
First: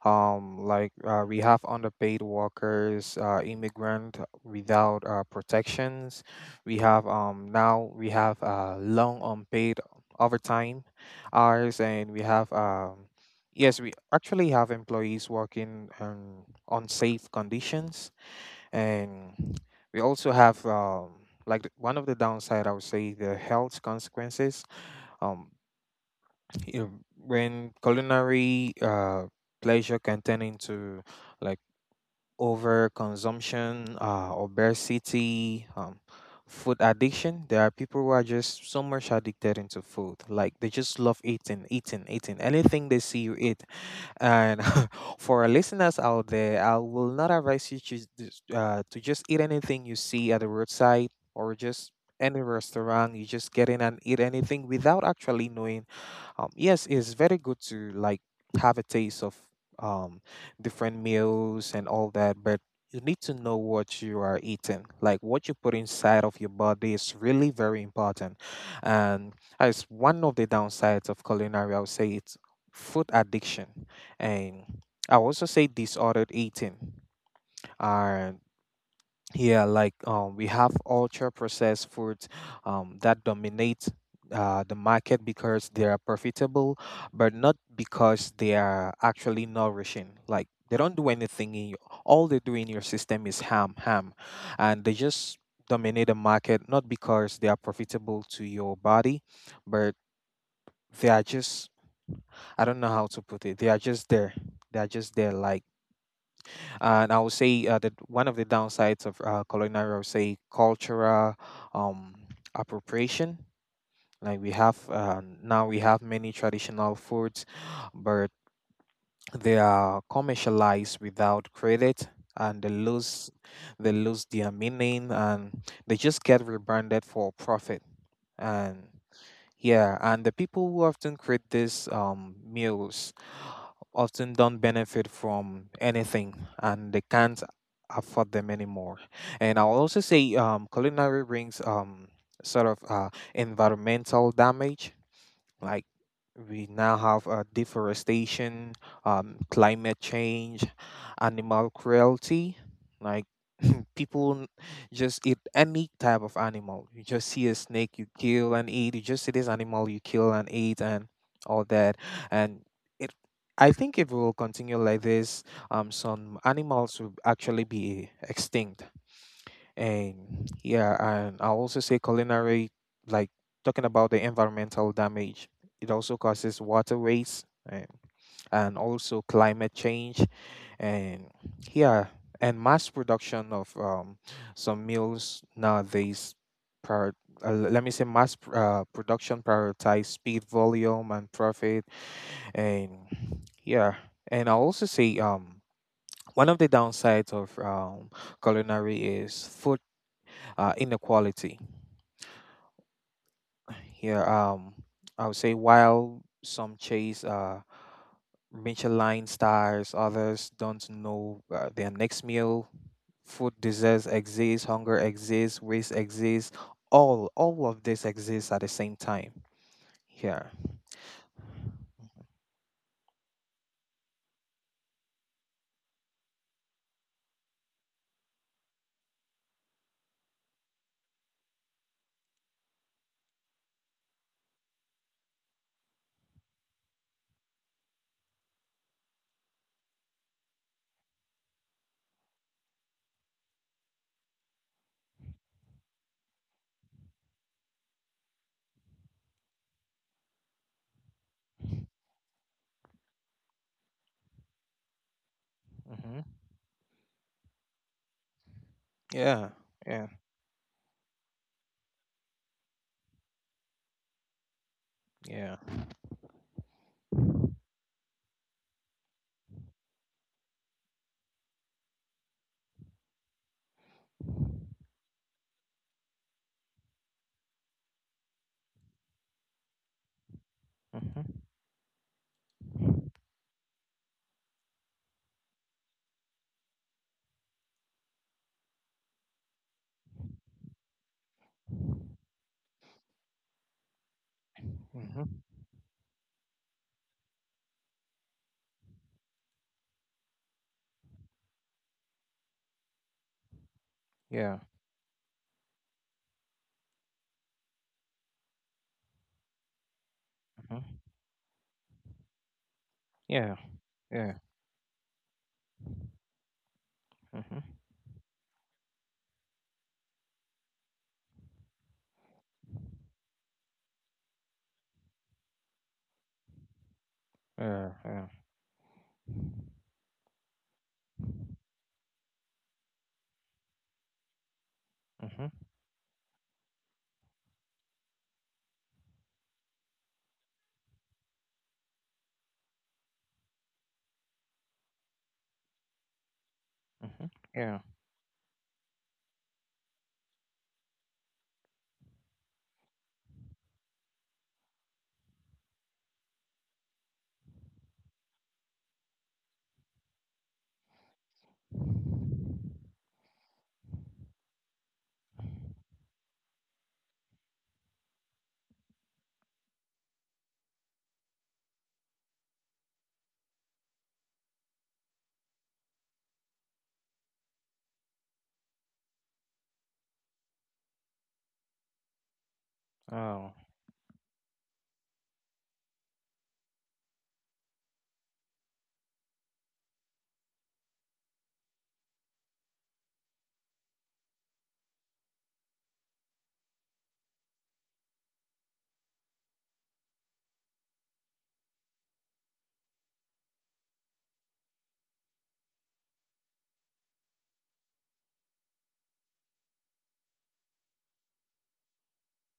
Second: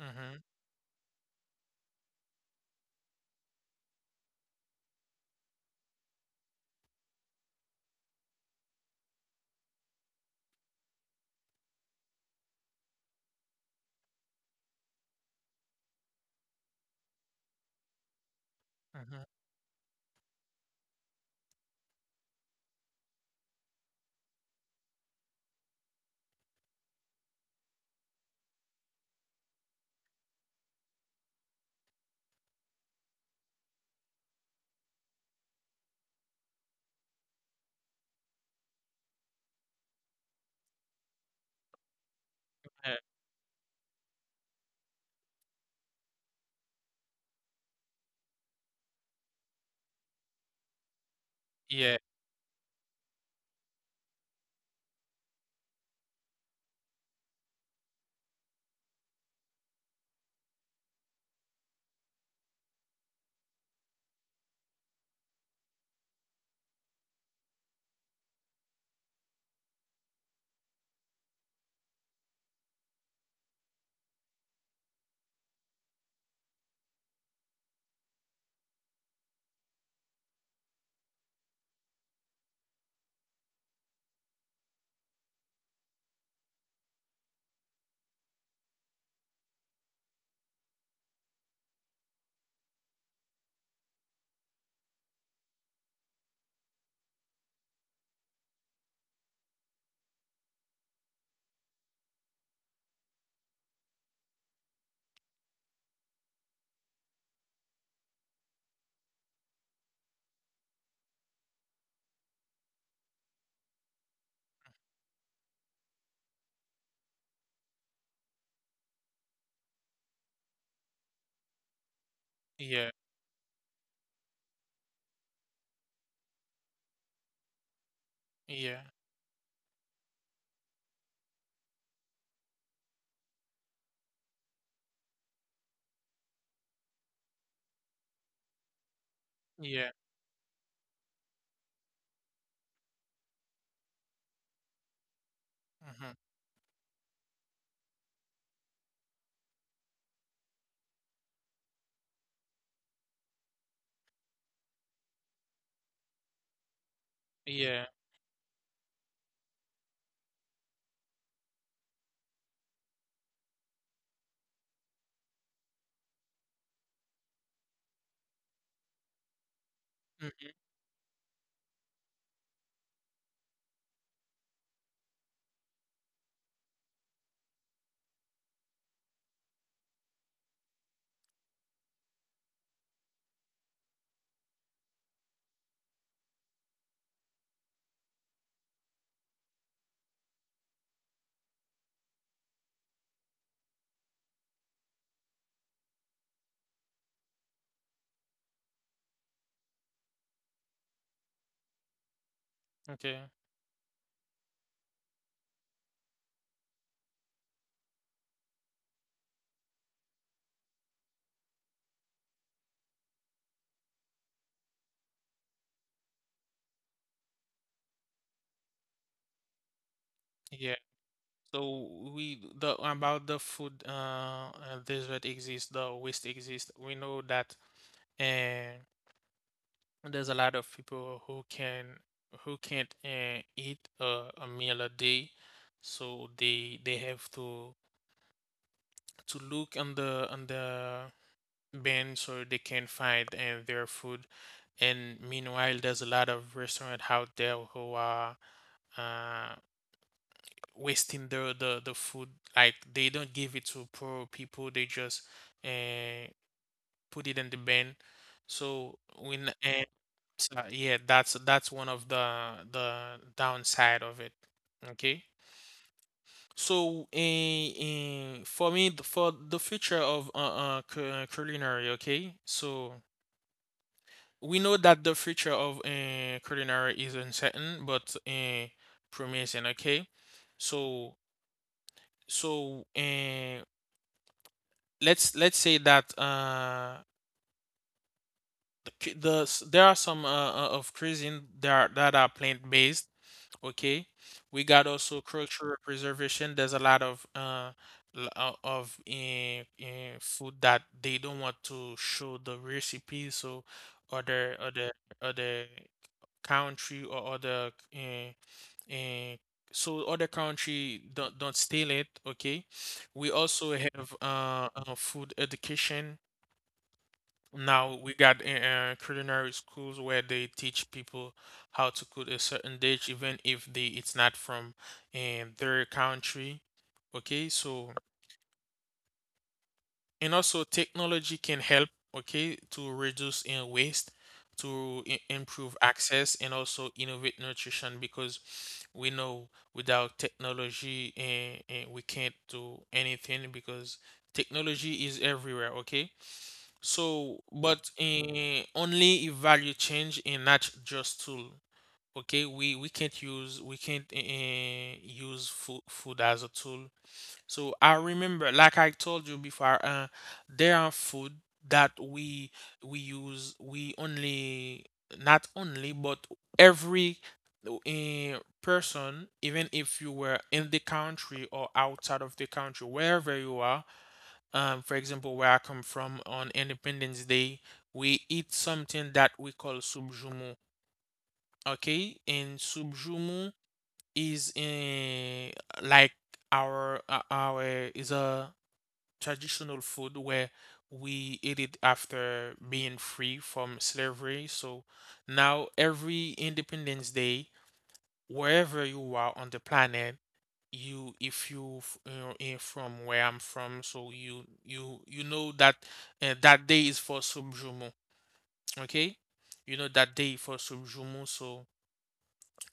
Speaker 1: Mm-hmm.
Speaker 2: Like we have underpaid workers, immigrant without protections. We have now we have long unpaid overtime hours, and we have yes, we actually have employees working on safe conditions,
Speaker 1: Mm-hmm.
Speaker 2: and we also have one of the downside I would say the health consequences. um, you know, when culinary pleasure can turn into like over consumption, obesity, food addiction. There are people who are just so much addicted into food, like they just love eating eating eating anything they see you eat. And for our listeners out there, I will not advise you to, just eat anything you see at the roadside or just
Speaker 1: Yeah,
Speaker 2: any restaurant. You just get in and eat anything without actually knowing. Yes, it's very good to like have a taste of um, different meals and all that, but you need to know what you are eating. Like what you put inside of your body is really very important, and as one of the downsides of culinary, I would say it's food addiction, and I would also say disordered eating. And yeah, like we have ultra processed foods that dominate the market because they are profitable, but not because they are actually nourishing. Like they don't do anything in you. All they do in your system is ham, ham, and they just dominate the market not because they are profitable to your body, but they are just, I don't know how to put it. They are just there. They are just there. Like, and I would say that one of the downsides of culinary, I would say, cultural um, appropriation. Like we have now, we have many traditional foods, but they are commercialized without credit, and
Speaker 1: yeah,
Speaker 2: they lose their meaning, and they just get rebranded for profit.
Speaker 1: yeah,
Speaker 2: And
Speaker 1: yeah,
Speaker 2: yeah, and the people who often create these meals often don't benefit from anything and they can't afford them anymore. And I'll
Speaker 1: yeah,
Speaker 2: also say culinary brings sort of environmental damage. Like
Speaker 1: mm-hmm,
Speaker 2: we now have deforestation, climate change, animal cruelty. Like people n- just eat any type of animal. You just see a
Speaker 1: yeah,
Speaker 2: snake, you kill and eat. You just see this animal, you kill and eat, and all that. And it, I think if we will continue like this, some animals will actually be extinct. And
Speaker 1: mm-hmm,
Speaker 2: yeah, and I'll also say culinary, like, talking about the environmental damage, it also causes water waste, and also climate change. And yeah, and mass production of some meals nowadays, prior, l- let me say mass production prioritize speed, volume, and profit. And yeah, and I'll also say one of the downsides of culinary is food inequality.
Speaker 1: okay,
Speaker 2: Here, I would say while some chase Michelin stars, others don't know their next meal. Food deserts exist, hunger exists, waste exists. All of this exists at the same time. Here.
Speaker 1: yeah. So we the about the food desert exists, the waste exists. We know that, and there's a lot of people who can who can't eat a meal a day, so they have to look on the bin so they can find their food, and meanwhile there's a lot of restaurant out there who are uh, wasting the food, like they don't give it to poor people, they just uh
Speaker 2: Hmm.
Speaker 1: put it in the bin. So when
Speaker 2: Yeah. Yeah.
Speaker 1: so, yeah, that's one of the downside of it, okay.
Speaker 2: Yeah.
Speaker 1: So for me for the future of culinary, okay, so we know that the future of culinary is uncertain but promising, okay. So,
Speaker 2: Mm-hmm.
Speaker 1: so let's say that there are some of cuisine that are plant based, okay. We got also
Speaker 2: Mm-hmm.
Speaker 1: cultural preservation. There's a lot of of in food that they don't want to show the recipe, so other
Speaker 2: Yeah.
Speaker 1: other other country or other uh, so other country
Speaker 2: Mm-hmm.
Speaker 1: don't steal it, okay. We
Speaker 2: Yeah.
Speaker 1: also have
Speaker 2: Yeah.
Speaker 1: food education.
Speaker 2: Mm-hmm.
Speaker 1: Now we got culinary schools where they teach people how to cook a certain dish, even if they it's not from their country. Okay, so
Speaker 2: Yeah. Yeah.
Speaker 1: and also technology can help. Okay, to reduce in waste, to
Speaker 2: Mm-hmm.
Speaker 1: improve access, and also innovate nutrition because we know without technology, we can't do anything because technology is everywhere. Okay.
Speaker 2: Mm-hmm.
Speaker 1: So, but
Speaker 2: Yeah.
Speaker 1: only if value change and not just tool. Okay, we can't use we can't use food as a tool. So I remember, like I told you before, there are food that we use. We only, not only, but every person, even if you were in the country or outside of the country, wherever you are. For example, where I come from, on Independence Day, we eat something that we call Subjumu. Okay, and Subjumu
Speaker 2: Oh.
Speaker 1: is in like our is a traditional food where we ate it after being free from slavery. So now every Independence Day, wherever you are on the planet, you if you you know, in from where I'm from, so you know that that day is for Subjumu, okay? You know that day for Subjumu. So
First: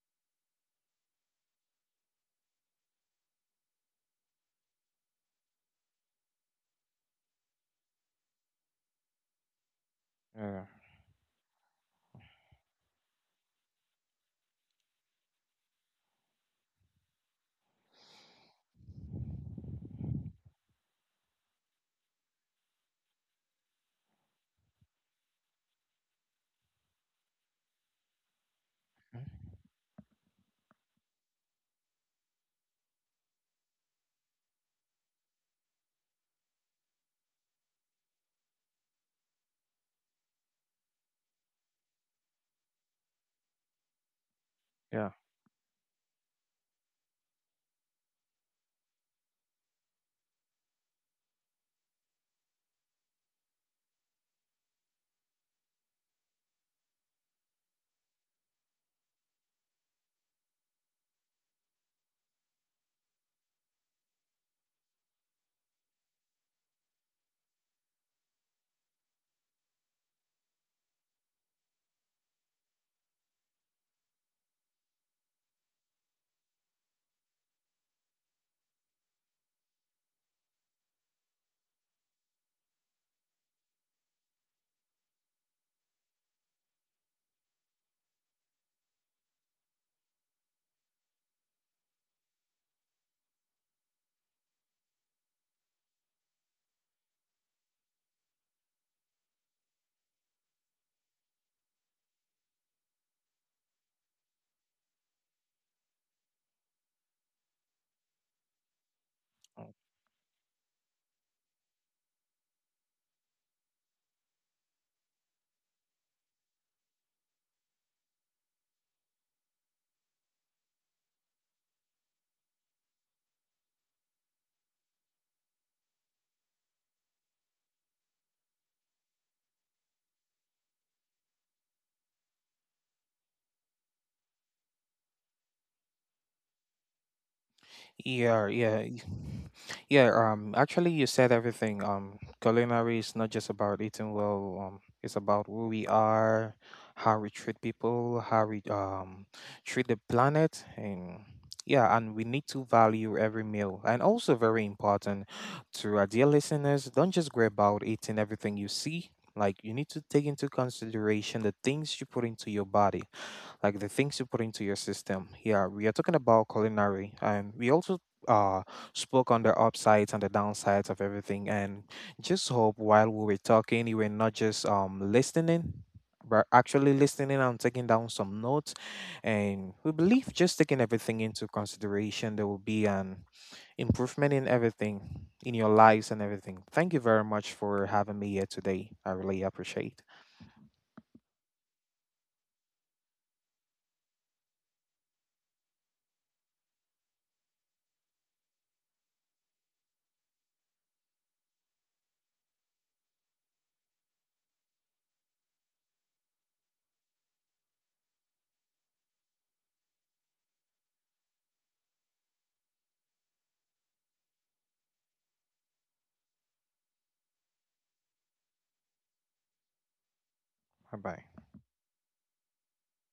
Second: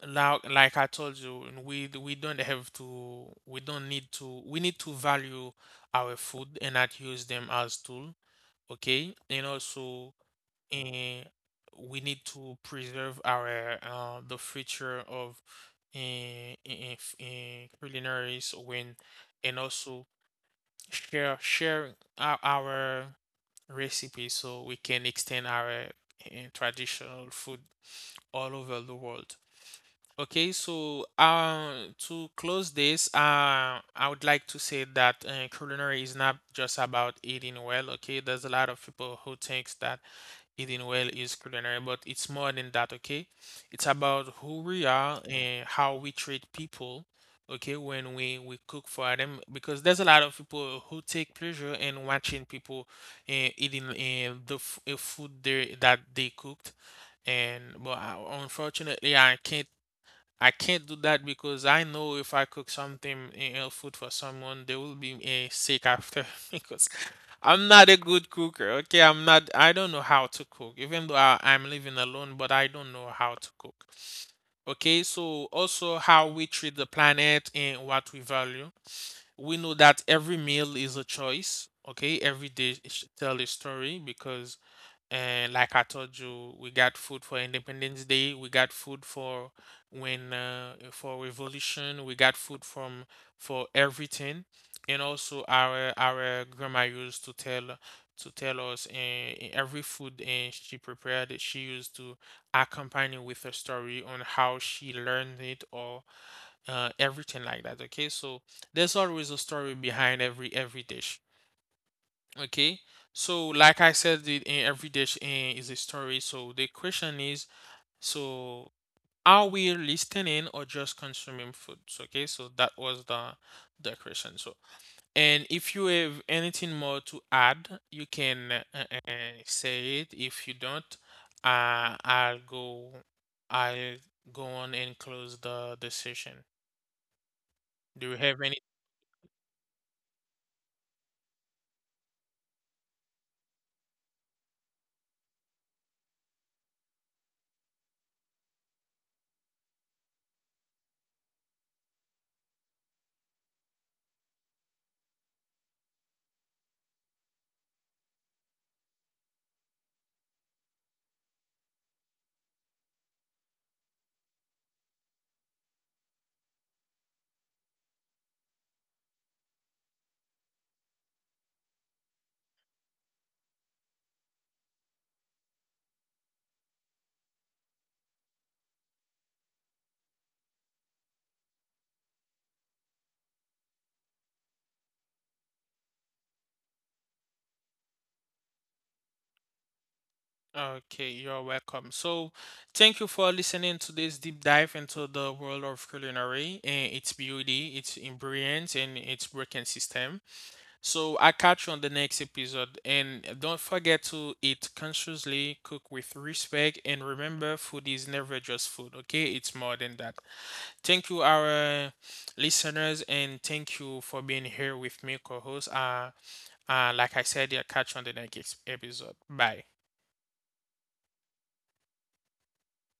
Speaker 1: now like I told you, and we we don't have to we don't need to we need to value our food and not use them as tool, okay. And also,
Speaker 2: Yeah.
Speaker 1: and we need to preserve our the future of in culinaries when, and also share our recipes, so we can extend our traditional food all over the
Speaker 2: Mhm.
Speaker 1: world, okay. So to close this, I would like to say that culinary is not just about eating well. Okay, there's a lot of people who thinks that eating well is culinary, but it's more than that, okay? It's about who we
Speaker 2: Yeah.
Speaker 1: are and how we treat people, okay, when we cook for them, because there's a lot of people who take pleasure in watching people eating food they that they cooked. And but unfortunately I can't do that because I know if I cook something food for someone, they will be sick after because I'm not a good cooker. Okay, I'm not. I don't know how to cook, even though I'm living alone, but I don't know how to cook. Okay, so also how we treat the planet and what we value. We know that every meal is a choice. Okay, every day tell a story, because, and like I told you, we got food for Independence Day. We got food for when for revolution. We got food from for everything. And also our grandma used to tell us every food and she prepared it. She used to accompany with a story on how she learned it, or everything like that. Okay, so there's always a story behind every dish. Okay, so like I said, the, every dish is a story. So the question is, so are we listening or just consuming food? So, okay, so that was the question. So, and if you have anything more to add, you can say it. If you don't, I'll go. I'll go on and close the session. Do you have any?
Speaker 2: Yeah, yeah, yeah. Actually, you said everything. Culinary is not just about eating well. It's about who we are, how we treat people, how we treat the planet, and yeah, and we need to value every meal. And also, very important to our dear listeners, don't just grab out eating everything you see. Like you need to take into consideration the things you put into your body, like the things you put into your system. Yeah, we are talking about culinary, and we also uh spoke on the upsides and the downsides of everything. And just hope while we were talking, you were not just listening, but actually listening and taking down some notes. And we believe just taking everything into consideration, there will be an improvement in everything, in your lives and everything. Thank you very much for having me here today. I really appreciate.
Speaker 1: Okay, you're welcome. So, thank you for listening to this deep dive into the world of culinary and its beauty, its ingredients, and its working system. So, I catch you on the next episode. And don't forget to eat consciously, cook with respect, and remember, food is never just food, okay? It's more than that. Thank you, our listeners, and thank you for being here with me, co host. Like I said, I catch you on the next episode. Bye.
Speaker 2: Bye bye.